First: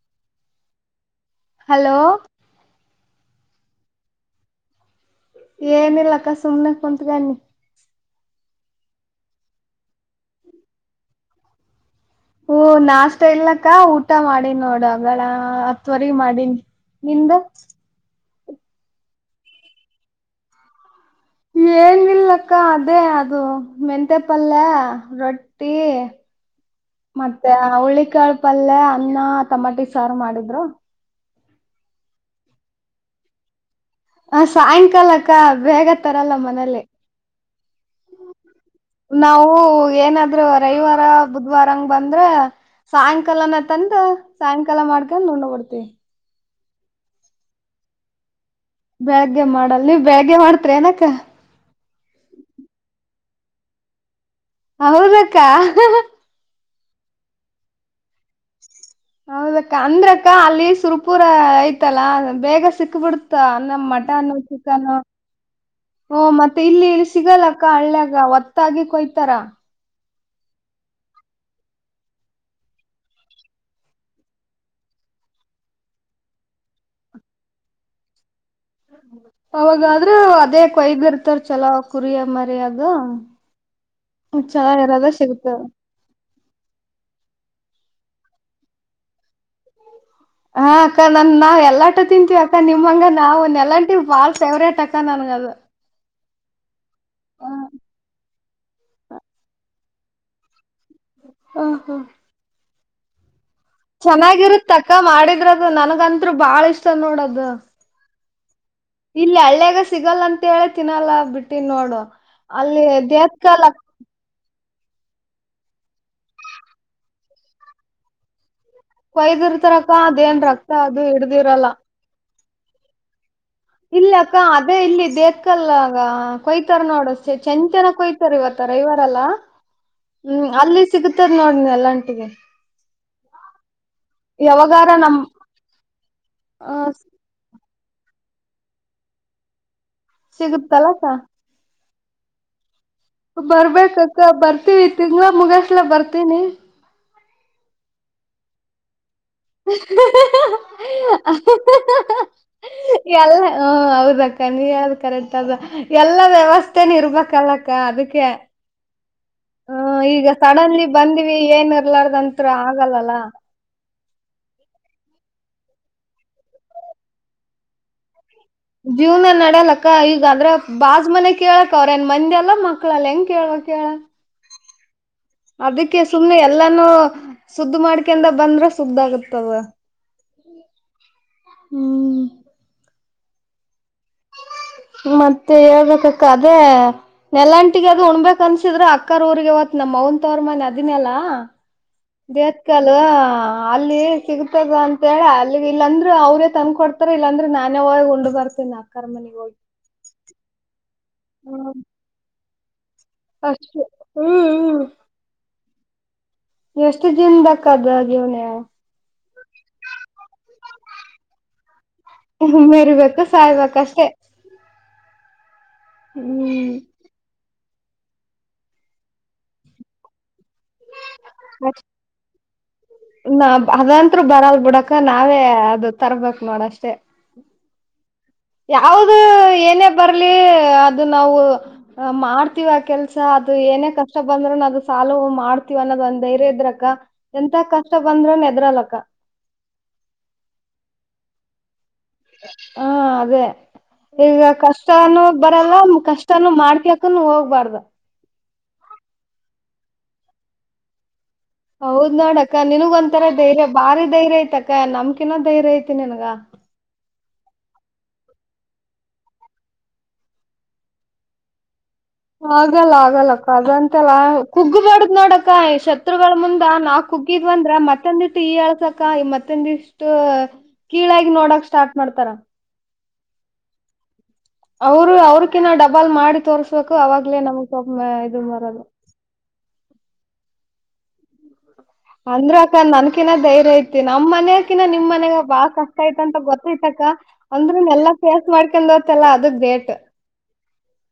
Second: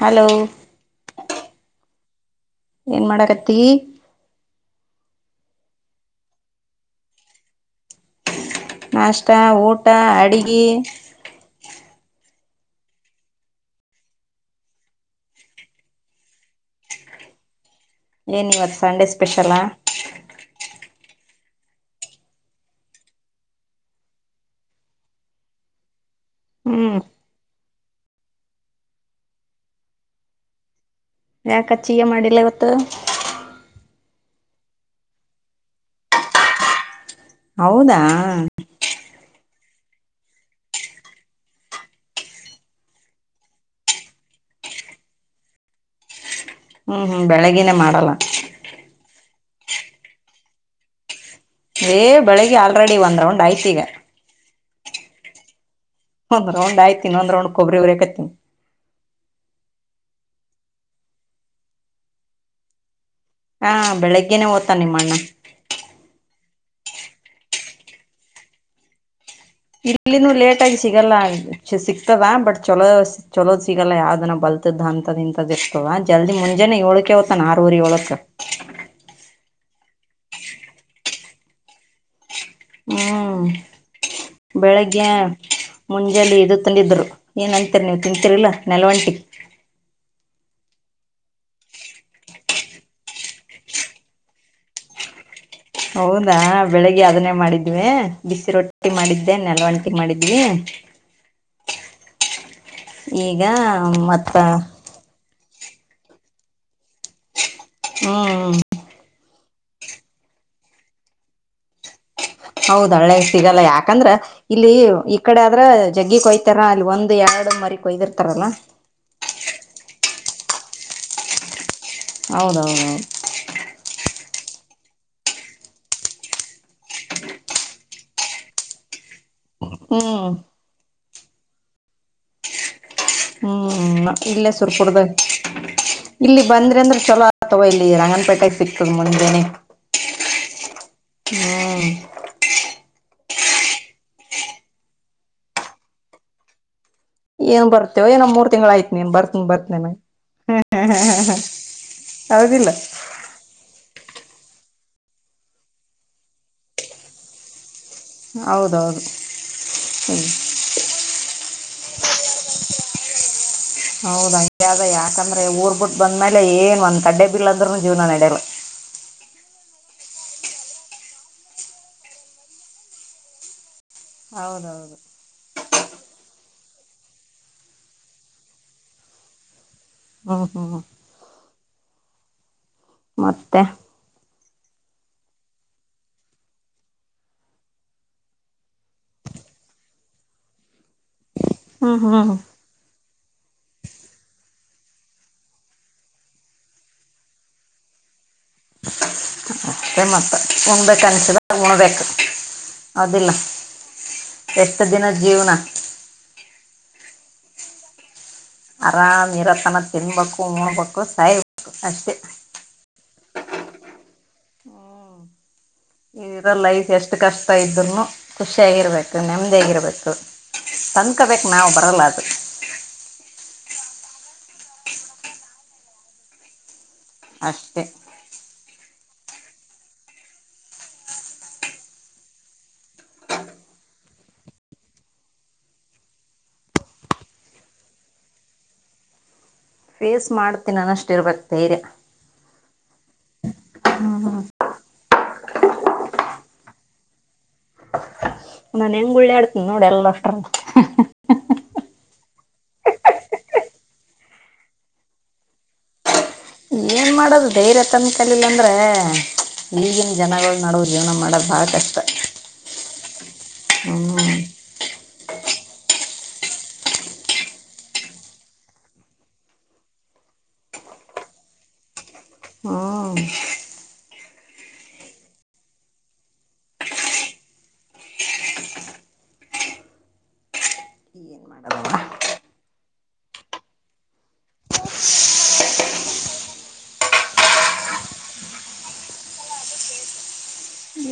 Hello hello ಏನ್ ಮಾಡಕತ್ತಿ ಏನಿಲ್ಲ ಅಕ್ಕ ಸುಮ್ಮನೆ ಕುಂತಗಂಡನೀ ನಾಷ್ಟ ಊಟ ಅಡಗಿ. ಹೂ ನಾಷ್ಟ ಇಲ್ಲ ಅಕ್ಕ ಊಟ ಮಾಡಿನ್ ನೋಡು ಅಗಳ ಹತ್ತು ವರೆಗ ಮಾಡೀನಿ. ನಿಂದು ಏನ ಇವತ್ತು ಸಂಡೆ ಸ್ಪೆಷಲಾ. ಏನ ಇಲ್ಲಕ್ಕ ಅದೇ ಅದು ಮೆಂತೆ ಪಲ್ಯ ರೊಟ್ಟಿ [inaudible] ಮತ್ತೆ ಹುಳ್ಳಿಕಾಳ್ ಪಲ್ಯಾ ಅನ್ನ ತಮಾಟಿ ಸಾರು ಮಾಡಿದ್ರು. ಯಾಕಚ್ಚಿಗೆ ಮಾಡಿಲ್ಲ ಇವತ್ತು. ನಾವು ಸಾಯಂಕಾಲಕ್ಕ ಬೇಗತರಲ್ಲ ಮನೇಲಿ. ಹೌದಾ ನಾವು ಏನಾದರೂ ರವಿವಾರ ಬುಧ್ವಾರ ಹಂಗ ಬಂದ್ರ ಸಾಯಂಕಾಲನ ತಂದ ಸಾಯಂಕಾಲ ಮಾಡ್ಕೊಂಡ್ ಉಂಡಬಿಡ್ತಿವಿ. ಹ್ಮ್ ಹ್ಮ್ ಬೆಳಗ್ಗೆನೇ ಮಾಡಲ್ಲ. ಬೆಳಗ್ಗೆ ಮಾಡಲ್ ನೀವ್ ಬೆಳಗ್ಗೆ ಮಾಡ್ತಿರಾ ಏನಕ್ಕ ಏ ಬೆಳಿಗ್ಗೆ ಆಲ್ರೆಡಿ ಒಂದ್ ರೌಂಡ್ ಆಯ್ತಿಗ. ಹೌದಕ್ಕ ಹಾ ಹ ಒಂದ ರೌಂಡ ಅಯ್ತ ಇನಒಂದ ರೌಂಡ್ ಕೊಬ್ರಿ ಉರೇಕತ್ತಿನಿ. ಹೌದಕ್ಕ ಅಂದ್ರಕ್ಕ ಅಲ್ಲಿ ಸುರ್ಪುರ ಐತಲ್ಲ ಬೇಗ ಸಿಕ್ಕ ಬಿಡ್ ತ ಹಾ ಅಂದ್ರ ಮಟನ್ ಬೆಳಗ್ಗೆನೆ ಓದ್ತಾನ ಚಿಕ್ಕನ್ ನಿಮ್ಮಣ್ಣ ಹ್ಮು ಮತ್ತೆ ಇಲ್ಲಿ ಇಲ್ಲಿ ಸಿಗಲ್ಲಕ್ಕ ಹಳ್ಳ್ಯಾಗ ಒತ್ತಾಗಿ ಕೊಯ್ತಾರ. ಇಲ್ಲಿನೂ ಲೇಟ ಆಗಿ ಸಿಗಲ್ಲ ಸಿಗ್ತದ ಬಟ್ ಚಲೋ ಚಲೋದ ಸಿಗಲ್ಲ ಯಾವ್ದನ ಬಲ್ತದ್ ಅಂತದ ಇಂತದ ಇರ್ತದ ಜಲ್ದಿ ಮುಂಜಾನೆ ಏಳಕ್ಕೆ ಹೋತನ ಆರುವರೆ ಏಳಕ್ಕ. [inaudible] ಅವಾಗಾದ್ರ ಅದೇ ಕೊಯ್ದ ಇರ್ತಾರ ಚಲೋದ ಕುರಿಯ ಮರಿಯದು ಹ್ಮ್ ಚೊಲೋ ಇರದ ಸಿಗ್ತದ. ಮುಂಜಾಲಿ ಇದು ತಂದಿದ್ರು ಏನಂತೀರಿ ನೀವು ತಿಂತೀರಇಲ್ಲ ನೆಲವಂಟಿಗೆ ಹಾ ಅಕ್ಕ ನನ್ ನಾವ್ ಎಲ್ಲಾಟ ತಿಂತೀವಿ ಅಕ್ಕ ನಿಮಂಗ ನಾವು ನೆಲಾಂಟಿ ಬಾಳ್ ಫೇವ್ರೇಟ್ ಅಕ್ಕ ನನ್ಗ ಅದು. ಹೌದಾ ಬೆಳಿಗ್ಗೆ ಅದನ್ನೇ ಮಾಡಿದ್ವಿ ಬಿಸಿ ರೊಟ್ಟಿ ಮಾಡಿದ್ದೆ ನೆಲವಂಟಿ ಮಾಡಿದ್ವಿ. ಹ ಹಾ ಈಗ ಮತ್ತು ಚೆನ್ನಾಗಿರುತಕ್ಕ ಮಾಡಿದ್ರ ಅದು ನನಗಂತ್ರು ಬಾಳ ಇಷ್ಟ ನೋಡದು. ಹ್ಮ್ ಹ್ಮ ಹ ಇಲ್ಲಿ ಹಳ್ಳ್ಯಾಗ ಸಿಗಲ್ಲ ಅಂತ ಹೇಳಿ ತಿನ್ನಲ್ಲ ಬಿಟ್ಟಿನ್ ನೋಡು. ಅಲ್ಲಿ ಹೌದ್ ಹಳ್ಳೆಗ ಸಿಗಲ್ಲ ದೇವ್ಕಲ್ ಯಾಕಂದ್ರ ಇಲ್ಲಿ ಈ ಕಡೆ ಆದ್ರ ಜಗ್ಗಿ ಕೊಯ್ತಾರ ಅಲ್ಲಿ ಒಂದು ಎರಡು ಮರಿ ಕೊಯ್ದಿರ್ತಾರಲ್ಲ. ಕೊಯ್ದ ಇರ್ತಾರಕ್ಕ ಅದೇನ್ ರಕ್ತ ಅದು ಹಿಡ್ದಿರಲ್ಲ. ಹೌದೌದೌದು ಇಲ್ಲಿ ಅಕ್ಕ ಅದೇ ಇಲ್ಲಿ ದೇವತ್ಕಲ್ಲಗ ಕೊಯ್ತಾರ ನೋಡ ಚ ಚಂತೆನ ಕೊಯ್ತ ರ ಇವತ್ತ ರವಿವಾರಲ್ಲಾ ಹ್ಞೂ ಹ್ಮ್ ಅಲ್ಲಿ ಸಿಗತದ ನೋಡ ನೆಲ್ಲಂಟಿಗೆ ಹ್ಮ್ ಇಲ್ಲೇ ಯಾವಾಗಾರ ಸುರುಪುರದಾಗ ನಮ್ ಇಲ್ಲಿ ಆ ಬಂದ್ರ ಅಂದ್ರ ಚಲೋ ಅಥವಾ ಇಲ್ಲಿ ರಂಗನ್ಪೇಟೆ ಸಿಕ್ಕ ಮುಂದನೆ ಸಿಗುತ್ತಲ್ಲಾಕ್ಕ ಹ್ಮ್ ಬರ್ಬೇಕಕ್ಕ ಬರ್ತೀವಿ ತಿಂಗಳ ಮುಗಸ್ಲ ಬರ್ತೀನಿ. ಏನ್ ಬರ್ತವೆ ಏನೋ ಮೂರ್ ತಿಂಗಳಯ್ತು ನೀನ್ ಬತ ಂಬತ್ನೆೇನೆ [unintelligible] ಹ ಹ ಹ ಹ ಹ ಯದಿ ಲ್ಲ ಎಲ್ಲ ಹ ಹೌದಕ್ಕ ನೀ ಹೇಳದ್ ಕರೆಕ್ಟ್ ಅದು ಎಲ್ಲ ವ್ಯವಸ್ಥೆನ ಇರ್ಬೇಕಲ್ಲಕ್ಕ ಅದಕ್ಕೆ ಹೌದೌದು ಹ್ಮ ಹ್ಮ್ ಈಗ ಸಡನ್ಲಿ ಬಂದ್ವಿ ಏನ್ ಇರ್ಲಾರ್ದಂತ ಆಗಲ್ಲಲ್ಲ ಹೌದ ಅಂಗೇದ ಯಾಕಂದ್ರೆ ಊರ್ ಬಿಟ್ಟು ಬಂದ್ಮೇಲೆ ಏನ್ ಒಂದ್ ಕಡ್ಡೆ ಬೀಲ್ ಅಂದ್ರುನು ಜೀವನ ನಡೆಯ ಜೀವನ ನಡ್ಯಲಕ್ಕ ಈಗ ಅದ್ರೆ ಬಾಜ್ ಮನೆ ಕೇಳಕ್ ಅವ್ರ ಏನ್ ಮಂದಿ ಅಲ್ಲ ಮಕ್ಳಲ್ಲ ಹೆಂಗ ಕೇಳವಕ್ ಹೇ ಳ ಹೌದೌದು. ಅದಕ್ಕೆ ಸುಮಮ್ಮನೆ ಎಲ್ಲಾನೂ ಸುದ್ದ ಮಾಡ್ಕಿಂದ ಬಂದ್ರ ಸುದ್ದ ಆಗುತ್ತದ ಹ್ಮ ಹ್ಮ ಹ್ಮ್ ಮತ್ತೆ? ಮತ್ತೆ ಹೇಳ್ಬೇಕಕ್ಕ ಅದೇ. ನೆಲಂಟಿಗೆ ಅದು ಉಣ್ಬಬೇಕಕ್ ಅನ್ಸಿದ್ರ ಅಕ್ಕ ಊರಿಗೆ ಹೋತೀನಿ ನಮ್ಮ್ ಅವ್ವನು ತವರ್ಮನೆ ಮನೆ ಅದಿನೆಲ್ಲಾ ಹ್ಮ ಹ್ಮ ಸಿಕ್ಕಲ್ ಅಲ್ಲಿ ಸಿಗ್ತದ ಅಂತ ಹೇಳ ಅಲ್ಲಿ ಇಲ್ಲಂದ್ರರು ಅವ್ರೇ ತಂದಕ ಕೊಡ್ತ ರ ಇಲ್ಲಾಂದ್ರೆ ನಾನೇ ಹೋಗಿ ಉಂಡಬರ್ತೀನಿ ಬರ್ತೇ ಅಕ್ಕರ ಮನೆಗ್ ಹೋಗಿ ಸ ಮಪ್ಪ [inaudible] ಉಣ್ಬೇಕನ್ಸುದ ಉಣಬೇಕು ಹೌದಿಲ್ಲ ಅಷ್ಟೇ ಹ್ಮ್ [inaudible] ಹ್ಮ್ ಎಷ್ಟು ದಿನದ ಜೀವನ ಎಷ್ಟು ಜೀನ್ದಕ್ಕ ಅದು ಜೀವನ ಆರಾಮ್ ಇರೋತನ ತಿನ್ಬೇಕು ಉಣ್ಡ್ಬೇಕು ಸಾಯಬೇಕು ಅಷ್ಟೆ ಮೀರಿಬೇಕು ಸಾಯ್ಬೇಕಷ್ಟೇ. ಇದರ ಹ್ಮ್ ಲೈಫ್ ಎಷ್ಟು ಕಷ್ಟ ಇದ್ರುನು ಖುಷಿಯಾಗಿರ್ಬೇಕು ನೆಮ್ಮದಿ ಆಗಿರ್ಬೇಕು ತಂದ್ಕಬೇಕು ಅ ನಾವು ಬರಲ್ಲ ಅದು ನಾ ಅದಂತ್ರು ಬರಲ್ ಬಿಡಕ್ಕಾ ನಾವೇ ಅದು ತರ್ಬೇಕಕ್ ನೋಡಷ್ಟೇ ಅಷ್ಟೆ. ಯಾವ್ದ ಏನೇ ಬರ್ಲಿ ಅದು ನಾವು ಮಾಡ್ತೀವ ಕೆಲ್ಸ ಅದು ಏನೇ ಕಷ್ಟ ಬಂದ್ರರುನು ಅದು ಸಾಲು ಮಾಡ್ತೀವ ಅನ್ನೋದ್ ಒನ್ದ ಧೈರ್ಯ ಇದ್ರಕ್ಕ ಎಂತ ಕಷ್ಟ ಬಂದ್ರೆನು ಏದ್ರಲಕ್ಕ ಫೇಸ್ ಮಾಡ್ತೀನಿ ಅನ್ನ ಅಷ್ಟು ಇರ್ಬೇಕಕ್ ಧೈರ್ಯ ಹಾ ಅದೇ ಈಗ ಕಷ್ಟನು ಬರಲ್ಲ ಕಷ್ಟನು [unintelligible] ಮಾಡ್ಕಕು ಹೋಗ್ಬಾರ್ದ ನನ್ ಹೆಂಗ ಗುಳ್ಳ ಆಡ್ತನಿ ನೋಡಿ ಎಲ್ಲ ಅಷ್ಟರಲ್ಲ ಹ [inaudible] ಹೌದ್ ನೋಡಕ್ಕ ನನ್ಗ ಒಂತರ ಧೈರ್ಯ ಭಾರಿ ಧೈರ್ಯ ಐತಕ್ಕ ನಮ್ಕಿನ ಧೈರ್ಯ ಐತಿ ನನ್ಗ ಏನ್ ಮಾಡೋದು ಧೈರ್ಯ ತನಕಲಿಲ್ಲ ಅಂದ್ರೆ ಈಗಿನ ಜನಗಳ ನಡುವ ಜೀವನ ಮಾಡೋದು ಬಹಳ ಕಷ್ಟ. ಆಗಲ್ಲ ಆಗಲ್ಲಕ್ಕ ಹ್ಞೂ ಅದಂತೆಲ್ಲ ಕುಗ್ಗು ಬರ್ದ್ ನೋಡಕ್ ಕ್ಕ ಶತ್ರುಗಳ ಮುಂದ ನಾ ಕುಗ್ಗಿದ್ವ ಅಂದ್ರೆ ಮತ್ತೊಂದಿಷ್ಟು ಈ ಇಯಲ್ಸಕ್ಕ ಮತ್ತಂದಿಷ್ಟು ಕೀಳಾಗಿ ನೋಡಕ್ ಸ್ಟಾರ್ಟ್ ಮಾಡ್ತಾರ ಹ್ಮ ಅವ್ರು ಅವ್ರಕಿನಾ ಡಬಲ್ ಮಾಡಿ ತೋರ್ಸ್ಬೇಕು ಅವಾಗ್ಲೇ ನಮ್ಗ್ [unintelligible] ಇದು ಬರೋದು. ಎನ್ ಮಾಡದವ್ವ. ಅಂದ್ರು ಅಕ್ಕ ನನ್ಕಿನ ಧೈರ್ಯ ಐತಿ ನಮ್ಮ್ ಮಾನ್ಯಕಿನ ನಿಮ್ ಮನ್ಯಾಗ ಬಾಳ ಕಷ್ಟ ಐತ್ ಅಂತ ಗೊತ್ತಾಯ್ತ ಅಕ್ಕ. ಅಂದ್ರು ಎಲ್ಲಾ ಫೇಸ್ ಮಾಡ್ಕೊಂಡ ಹೊತ್ತಲ್ಲಾ ಅದು ಗ್ರೇಟ್.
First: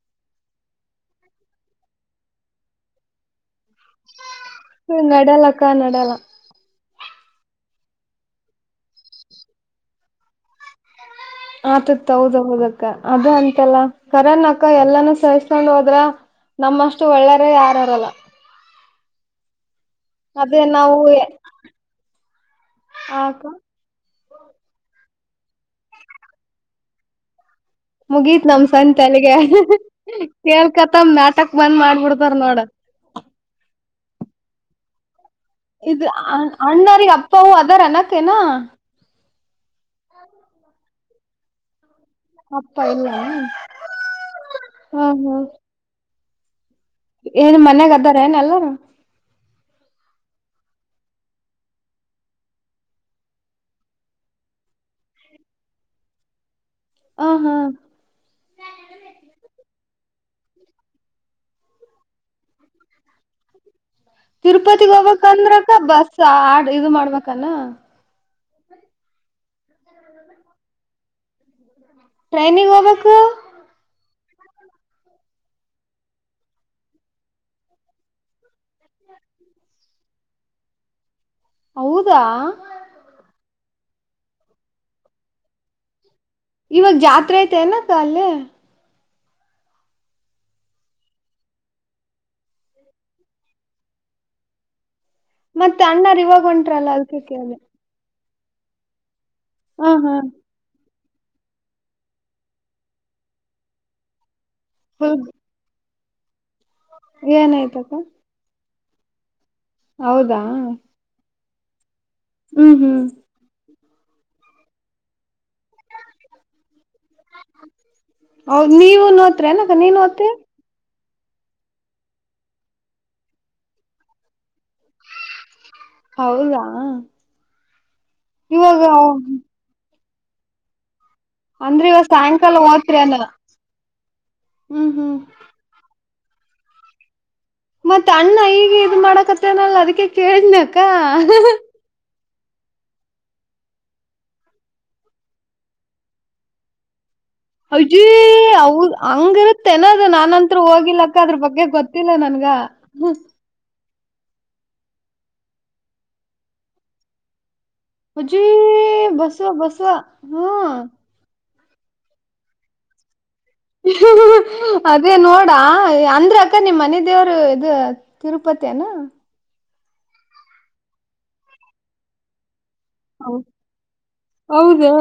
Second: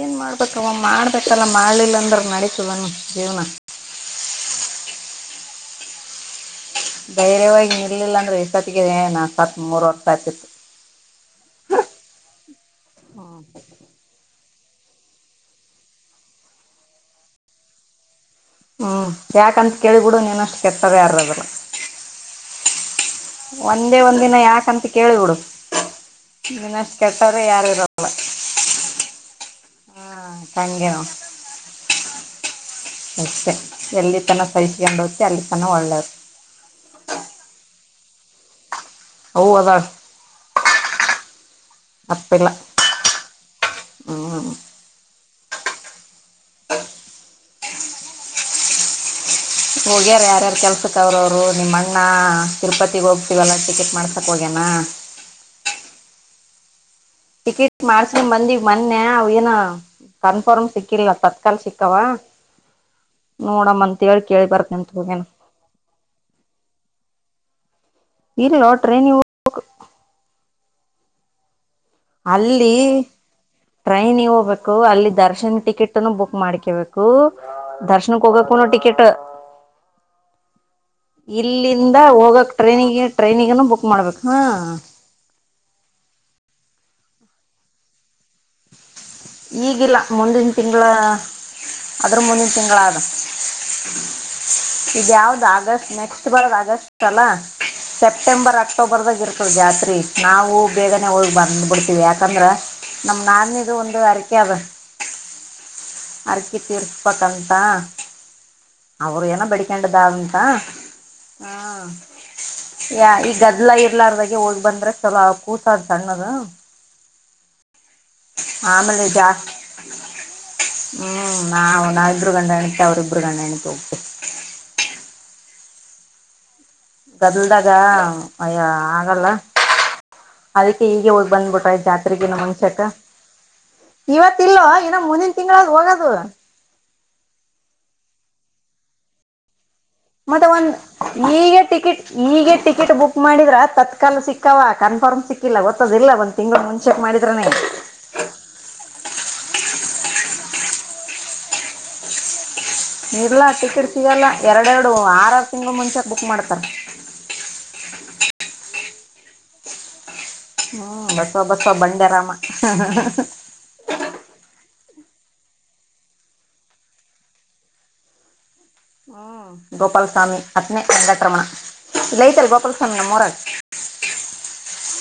ಏನ್ ಮಾಡ್ಬೇಕವ್ ಮಾ ಮಾಡ್ಬೇಕಲ್ಲ ಮಾಡ್ಲಿಲ್ಲ ಅಂದ್ರ ನಡೀತದನ್ ಜೀವನ. ಹ್ಮ ನಡ್ಯಾಲಕ್ಕ ನಡ್ಯಾಲ್. ಧೈರ್ಯವಾಗಿ ನಿರ್ಲಿಲ್ಲ ಅಂದ್ರೆ ಈ ಸತಿಗೆ ನಾ ಸತ್ ಮೂರ್ವರ್ಷ ಆತಿತ್ತು. ಆತಿತ್ ಹೌದ ಹೌದಕ್ಕ ಅದ ಅಂತಲ್ಲ ಕರನ್ ಅಕ್ಕ ಎಲ್ಲಾನ ಸಹಿಸ್ಕೊಂಡ್ ಹೋದ್ರ. ನಮ್ಮಷ್ಟ ಒಳ್ಳೆರೆ ಯಾರಿರಲ್ಲ. ಹ್ಞೂ ಯಾಕಂತ ಕೇಳಬಿಡು ನೀನ್ನಷ್ಟ ಅದೇ ನಾವು ಕೆಟ್ಟೋರೆ ಯಾರ್ ಇರಲ್ಲ. ಹಾ ಅಕ್ಕ. ಒಂದೇ ಒಂದಿನ ಯಾಕಂತ ಕೇಳಿಬಿಡು ನಿನ್ನಷ್ಟ ಕೆಟ್ಟವ್ರೆ ಯಾರು ಇರಲ್. ಮೂಗೀತ್ ನಮ್ ಸಂತಲ್ಲಿಗೆ ಹಾಂ ಹಂಗೆ ನಾವು ಕೇಳ್ಕತ್ತಮ ನಾಟಕ್ ಬಂದ್ ಮಾಡ್ಬಿಡ್ತಾರ ನೋಡ. ಅಷ್ಟೆ ಎಲ್ಲಿ ತನ ಸಹಿಸಕೊಂಡು ಹೋ ಅಲ್ಲಿತನ ಇದು ಅ ಅಣ್ಣಾರಿಗ ಅಪ್ಪ ಅವ್ವಾ ಅದರೇನ್ ಅಕ್ಕ ಹೀನಾ. ಅವ್ವ ಅದಳ. ತಪ್ಪಿಲ್ಲ ಅಪ್ಪ ಇಲ್ಲನ ಹ್ಞೂ ಹ್ಮ ಹ್ಮ್. ಏನ್ ಮನ್ಯಾಗ ಅದಾರೇನ್ ಎಲ್ಲರೂ. ಹೋಗ್ಯಾರ ಯಾರ್ಯಾರ ಕೆಲ್ಸಕ್ ಅವ್ರರು ಅವ್ರು ನಿಮ್ಮಣ್ಣ ತಿರುಪತಿಗ್ ಹೋಗತಿವಲ್ಲ ಟಿಕೆಟ್ ಮಾಡ್ಸಕ್ ಹೋಗ್ಯನಾ. ಹ ಹಾ ಟಿಕಿಟ್ ಮಾಡಸ್ಕಂದ ಬಂದಿವ ಮನ್ನೆ ಅವ ಏನ. ಕನ್ಫರ್ಮ್ ಸಿಕ್ಕಿಲ್ಲ ತತ್ಕಲ್ ಸಿಕ್ಕವ ನೋಡಮ್ ಅಂತ್ ತಿರುಪತಿಗ್ ಹೋಗ್ಬೇಕಂದ್ರಕ ಬಸ್ ಆಡ್ ಇದು ಮಾಡ್ಬೇಕನ. ಇಲ್ಲೋ ಟ್ರೈನಿಗ್ ಹೋಗ್ ಟ್ರೈನಿಗ್ ಅಲ್ಲಿ ಹೋಗ್ಬೇಕು ಟ್ರೈನಿಗ ಹೋಗ್ಬೇಕು ಅಲ್ಲಿ ದರ್ಶನ್ ಟಿಕೆಟ್ನು ಬುಕ್ ಮಾಡ್ಕೇಬೇಕು. ದರ್ಶನಕ್ ಹೋಗಕುನ್ನು ಟಿಕಿಟ್. ಇಲ್ಲಿಂದ ಹೌದಾ ಹೋಗಕ್ ಟ್ರೈನಿಗೆ ಟ್ರೈನಿಗನು ಬುಕ್ ಮಾಡ್ಬೇಕ ಹಾ ಇವಾಗ ಜಾತ್ರೆ ಐತೆಲ್ಲ ಅಕ್ಕ ಅಲ್ಲೆ. ಈಗಿಲ್ಲ ಮುಂದಿನ ತಿಂಗಳ ಅದರ್ ಮುಂದಿನ ತಿಂಗಳ ಆದ ಇದ ಯಾವ್ದ ಮತ್ತ ಆಗಸ್ಟ್ ಅಣ್ಣಾರ್ ನೆಕ್ಸ್ಟ್ ಇವಾಗ ಬರದ ಆಗಸ್ಟ್ ಹೊಂಟ್ರಲ್ಲ ಅದಕ್ಕೆ ಅಲ್ಲ. ಕೇಳ್ದೆ ಸೆಪ್ಟೆಂಬರ್ ಅಕ್ಟೋಬರ್ದಾಗ ಇರ್ತದ ಹ ಜಾತ್ರಿ ಹಾ ನಾವು ಬೇಗನೆ ಹೋಗಿ ಬಂದ್ ಬಿಡ್ತೀವಿ ಯಾಕಂದ್ರ ನಮ್ ನಾದನಿದು ಒಂದು ಹರಕೆ ಅದ. ಹ್ಮ ಅರ್ಕಿ ತೀರ್ಸ್ಬೇಕಂತ ಏನೈತಕ್ಕ ಅವ್ರು ಏನೋ ಬೇಡಿ ಬೇಡಿಕೊಂಡಿದ್ ಆದ್ ಅಂತ ಹೌದಾ ಹ ಹ್ಮ್ ಹ್ಮ್ ಯಾ ಈ ಗದ್ಲ ಇರ್ಲಾರ ಹೋಗ್ ಬಂದ್ರ ಚಲ ಕೂಸ ಆದ್ ಸಣ್ಣದ. ಹೌದ್ ಆಮೇಲೆ ನೀವುನು ಜಾಸ್ತಿ ಹೊತ್ರೆನಕ್ಕ ನೀನು ಹೋತಿ. ಹ್ಮ್ ನಾವ್ ನಾವಿಬ್ರು ಗಂಡ ಹೆಣತಿ ಅವರಿಬ್ಬರು ಗಂಡ ಹೆಣತಿ ಹೋಗತಿವಿ. ಹೌದಾ ಗದಲ್ದಾಗ ಅಯ್ಯ ಇವಾಗ ಆಗಲ್ಲ. ಅದಕ್ಕೆ ಈಗೆ ಹೋಗ್ ಬಂದ್ಬಿಟ್ರ ಐತ್ ಅಂದ್ರೆ ಇವಾಗ ಜಾತ್ರಿಕಿನ ಸಾಯಂಕಾಲ ಮುಂಚೆಕ ಓದ್ತಿರೇನ ಇವತ್ತ ಇಲ್ವ ಹ್ಮ್ ಹೀನಾ ಹ್ಮ್ ಮುಂದಿನ ತಿ ತಿಂಗಳಗ ಹೋಗದು. ಮತ್ತೆ ಅಣ್ಣ ಈಗ ಇದು ಮಾಡಕತ್ತ ಅನಲ್ಲ ಅದಕ್ಕೆ ಮತ್ತೆ ಒಂದು ಕೇಳಿದ್ನಕ್ಕ ಈಗ ಟಿಕೆಟ್ ಈಗ ಟಿಕೆಟ್ ಬುಕ್ ಮಾಡಿದ್ರ ತತ್ಕಾಲ ಸಿಕ್ಕವ ಕನ್ಫರ್ಮ್ ಸಿಕ್ಕಿಲ್ಲ ಗೊತ್ತದಿಲ್ಲ ಬಂತ ತಿಂಗಳು ಮುಂಚೆಕ್ ಮಾಡಿದ್ರನೇ ಅಜೀ ಅವ ಹಂಗಿರುತ್ತೇನದು ನಾನಂತ್ ಹೋಗಿಲಕ್ಕ ಅದ್ರ ಬಗ್ಗೆ ಗೊತ್ತಿಲ್ಲ ನನ್ಗ ಇರ್ಲ್ಲಾ ಟಿಕೆಟ್ ಸಿಗಲ್ಲ ಎರಡೆರಡು ಆರು ತಿಂಗಂಗಳು ಮುಂಚೆಾಗ ಬುಕ್ ಮಾಡ್ತಾರೆ ಹಜಿ ಬಸುವ ಬಸುವ ಹ್ಮ್ ಬಸವ ಬಸವ ಬಂಡೆರಾಮ ಅದೇ ನೋಡಾ ಅಂದ್ರ ಅಕ್ಕ ನಿಮ್ ಮನೆ ದೇವರು ಇದು ತಿರುಪತಿಯನಾ ಹ್ಮ್ ಗೋಪಾಲಸ್ವಾಮಿ ಹತ್ನೇ ಅಂದಕ ರಮಣ ಇಲ್ಲ ಐತಲ್ಲ ಗೋಪಾಲಾಮ ಸ್ಣ ಮರ ಹೌದಾ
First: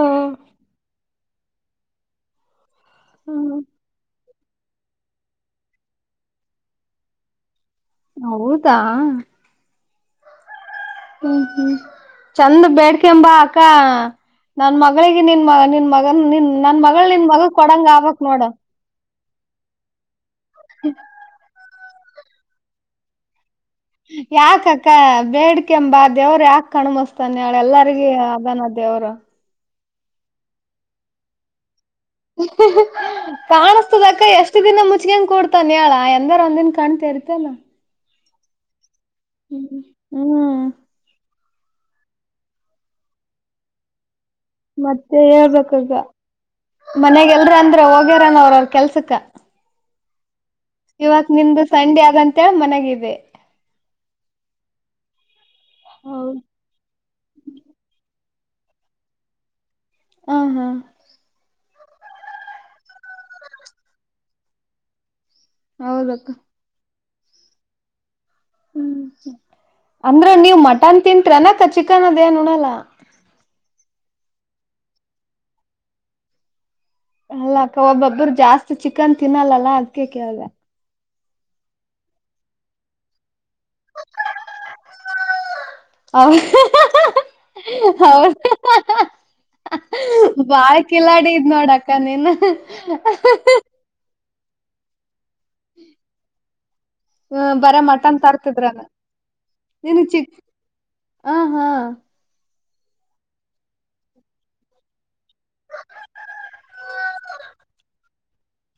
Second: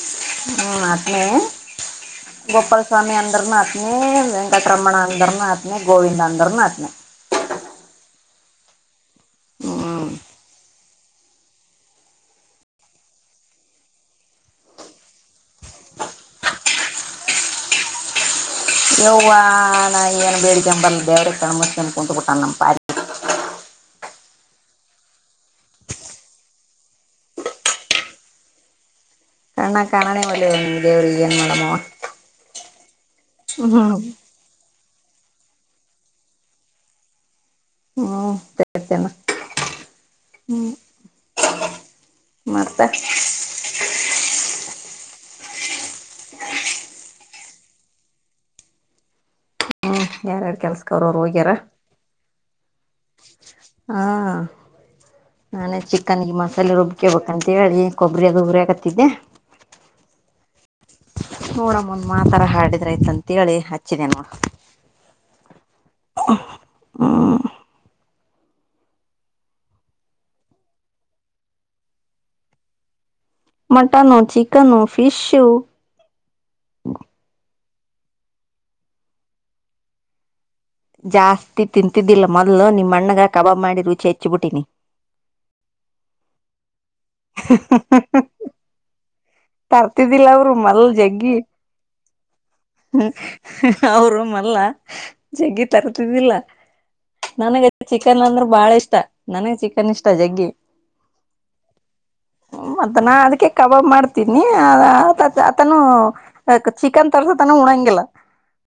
ಹ್ಮ ಆತ್ನ ಗೋಪಾಲ ಸ್ವಾಮಿ ಅಂದರು ಹ್ಮ್ ಮಾ ಅತ್ನಿಂ ಬಕ್ರಮಣ ಅಂದ್ರನೂ ಆತನ ಗೋವಿಂದ ಅಂದ್ರನೂ ಆತ್ನ ಹೌದಾ ಹ್ಮಞ ಹ್ಮ್ ಹ್ಮ್ ಚಂದ ಬೇಡ್ಕೆಂಬಾ ಅಕ್ಕ ನನ್ ಮಗಳಿಗೆ ನಿನ್ ಮ ನಿನ್ ಮಗನ್ ನಿನ್ ನನ್ ಮಗಳ ನಿನ್ ಮಗ ಕೊಡಂಗ ಆಬಕ್ ನೋಡ ಯ್ವ ನಾ ಏನ್ ಬೇಡಿಕೆಂಬರ್ ಬೇವ್ರ ಕಣ್ಮನ್ ಕುಂ ಬಿಟ್ಟ ನ ಯಾಕಕ್ಕ ಬೇಡ್ಿಕೆಂಬ ದೇವ್ರ ಯಾಕ ಕಣ್ಮಸ್ತಾನೆ ಅವಳ ಎಲ್ಲರಿಗ ಅದಾನ ದೇವರು ಅಣ್ಣ ಕಣಾನೇ ಒಳ್ಳಿ ದೇವರಿಗೆಗೆ ಏನ್ ಮಡಮ ಕಾಣಸ್ತದಕ್ಕ ಎಷ್ಟು ಅಷ್ಟ ದಿನ ಮುಚ್ಗಂಗ ಕೂತಾನನ್ ಹೇಳ ಎಂದಾರ ಒಂದಿನ್ ಕಾಣ್ತಿ ಇರ್ತೇನ ಹ್ಮ್ ಸೇರ್ತೇನಾ ಹ್ಮ್ ಹ್ಮ್ ಹ್ಮ್ ಮಾಡ್ತ ಮತ್ತೆ ಹೇಳ್ಬೇಕು ಈಗ ಮನೆಗೆಲ್ರ ಅಂದ್ರ ಹೋಗ್ಯಾರನ ಅವ್ರ ಅವ್ರ ಕೆಲ್ಸಕ್ಕ ಹ್ಮ್ ಯಾರರಡು ಕೆಲಸ ಇವಕ್ ನಿಮ್ದು ಸಂಡೆ ಆದಂತ ಮನೆಗಿದೆ ಹಾ ನಾನೇ ಚಿಕನ್ಗೆ ಮಸಾಲೆ ರುಬ್ಕೇಬೇಕಂತ ಹೇಳಿ ಕೊ ಗುರಾಗ ಗುರೇ ಹಕತ್ತಿದ್ದೆ ಹಾ ಹಾ ನೂರಮ್ಮೊಂದ ಮಾತರ ಹಾಡಿದ್ರಯತ ಅಂತೇಳಿ ಹಚ್ಚಿದೇನುೋ ಹೌದಕ್ಕ ಹಾ ಹ್ಮ್ ಅಂದ್ರ ನೀವ್ ಮಟನ್ ತಿಂತಟ್ರ ಅನಕ್ಕ ಚಿಕನ್ ಅದೇನು ಉಣಲ್ಲ ಮಟನ್ನು ಚಿಕನ್ನು ಫಿಶು ಅಲ್ಲ ಅಕ್ಕ ಒಬ್ಬೊಬ್ಬರು ಜಾಸ್ತಿ ಚಿಕನ್ ತಿನ್ನಲ್ಲಲ್ಲ ಅದ್ಕೆ ಕೇಳ್ದ ಜಾಸ್ತಿ ತಿಂತಿದ್ದಿಲ್ಲ ಮೊದ್ಲು ನಿಮ್ ಅಣ್ಣಗ ಕಬಾಬ್ ಮಾಡಿ ರುಚಿ ಹೆಚ್ಚಿಬಿಟ್ಟಿನಿ ಇಲ್ಲ ಹೌ ಹೌ ತರ್ತಿದ್ದಿಲ್ಲ ಅವರು ಬಾಳ್ ಮಲ್ ಕಿಲಾಡಿ ಜಗ್ಗಿ ಇದ್ ನೋಡ ಅಕ್ಕ ನೀನ್ ಅವರುೂಮಲ್ಲ ಜಗ್ಗಿ ತರ್ತಿದಿಲ್ಲ ನನಗ ಬರ ಮಟನ್ ಚಿಕನ್ ಅಂದ್ರೆ ಬಾಳ ತರ್ತಿದ್ರನ ಇಷ್ಟ ನನಗ್ ಚಿಕನ್ ಇಷ್ಟ ಜಗ್ಗಿ ಆ ಹಾ ಮತ್ತ ನಾ ಅದಕ್ಕೆ ಕಬಾಬ್ ಮಾಡ್ತೀನಿ ಅತತ ಆತನು ಅಕ್ ಚಿಕನ್ ತರ್ಸತನ ಉಣಂಗಿಲ್ಲ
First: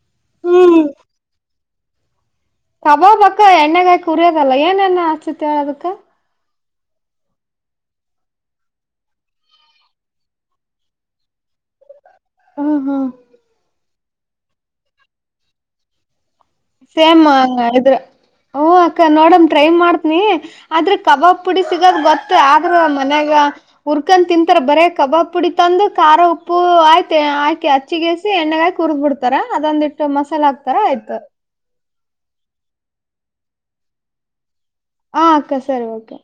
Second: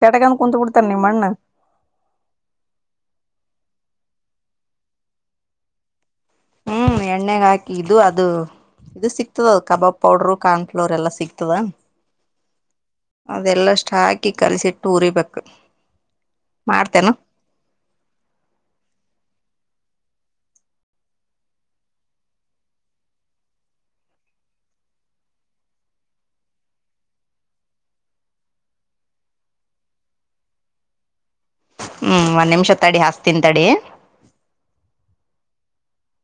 ಶೇಟಕಂದ ಕುಂತ್ ಬಿಡ್ತಾನ ಹ್ಮ್ ನಿಮ್ಮಣ್ಣ. ಕಬಾಬ ಅಕ್ಕ ಎಣ್ಣೆಗಾಕಿ ಹುರಿಯೋದಲ್ಲ ಏನೇನ್ ಹಚ್ಚತಿ ಹೇಳದಕ್ಕ ಹ್ಮ್ ಎಣ್ಣೆಗಾಕಿ ಇದು ಅದು ಇದು ಸಿಗ್ತದ ಕಬಾಬ್ ಪೌಡರು ಕಾಣಫ್ಲೋರ ಎಲ್ಲಾ ಸಿಗ್ತದ ಹಾ ಹಾ ಅದೆಲ್ಲಷ್ಟ ಹಾಕಿ ಕಲ್ಸಿಟ್ಟು ಉರಿಬೇಕು ಮಾಡ್ತೇನ ಸೇಮ್ ಹಂಗ ಇದ್ರೆ ಹ ಅಕ್ಕ ನೋಡಮ ಟ್ರೈ ಮಾಡ್ತನಿ ಆದ್ರ ಕಬಾಬ್ ಪುಡಿ ಸಿಗದ ಗೊತ್ತ ಆದ್ರ ಮನ್ಯಾಗ ಹುರ್ಕೊಂದ ತಿಂತಾರೆ ಬರೆ ಕಬಾಬ್ ಪುಡಿ ತಂದು ಖಾರ ಉಪ್ಪು ಆಯ್ತೆ ಆಯ್ಕಿ ಆ ಚಿಗೇಸಿ ಎಣ್ಣೆಗಾಯಿ ಹುರ್ದ್ ಬಿಡ್ತಾರ ಅದೊಂದಿಟ್ಟ ಮಸಾಲೆ ಹಾಕ್ತಾರ ಆಯ್ತು ಹ್ಮ್ ಒಂದ್ ನಿಮಿಷ ತಡಿ ಹಚ್ತಿನ ತಡಿ ಹ ಅಕ್ಕ ಸರಿ ಓಕೆ.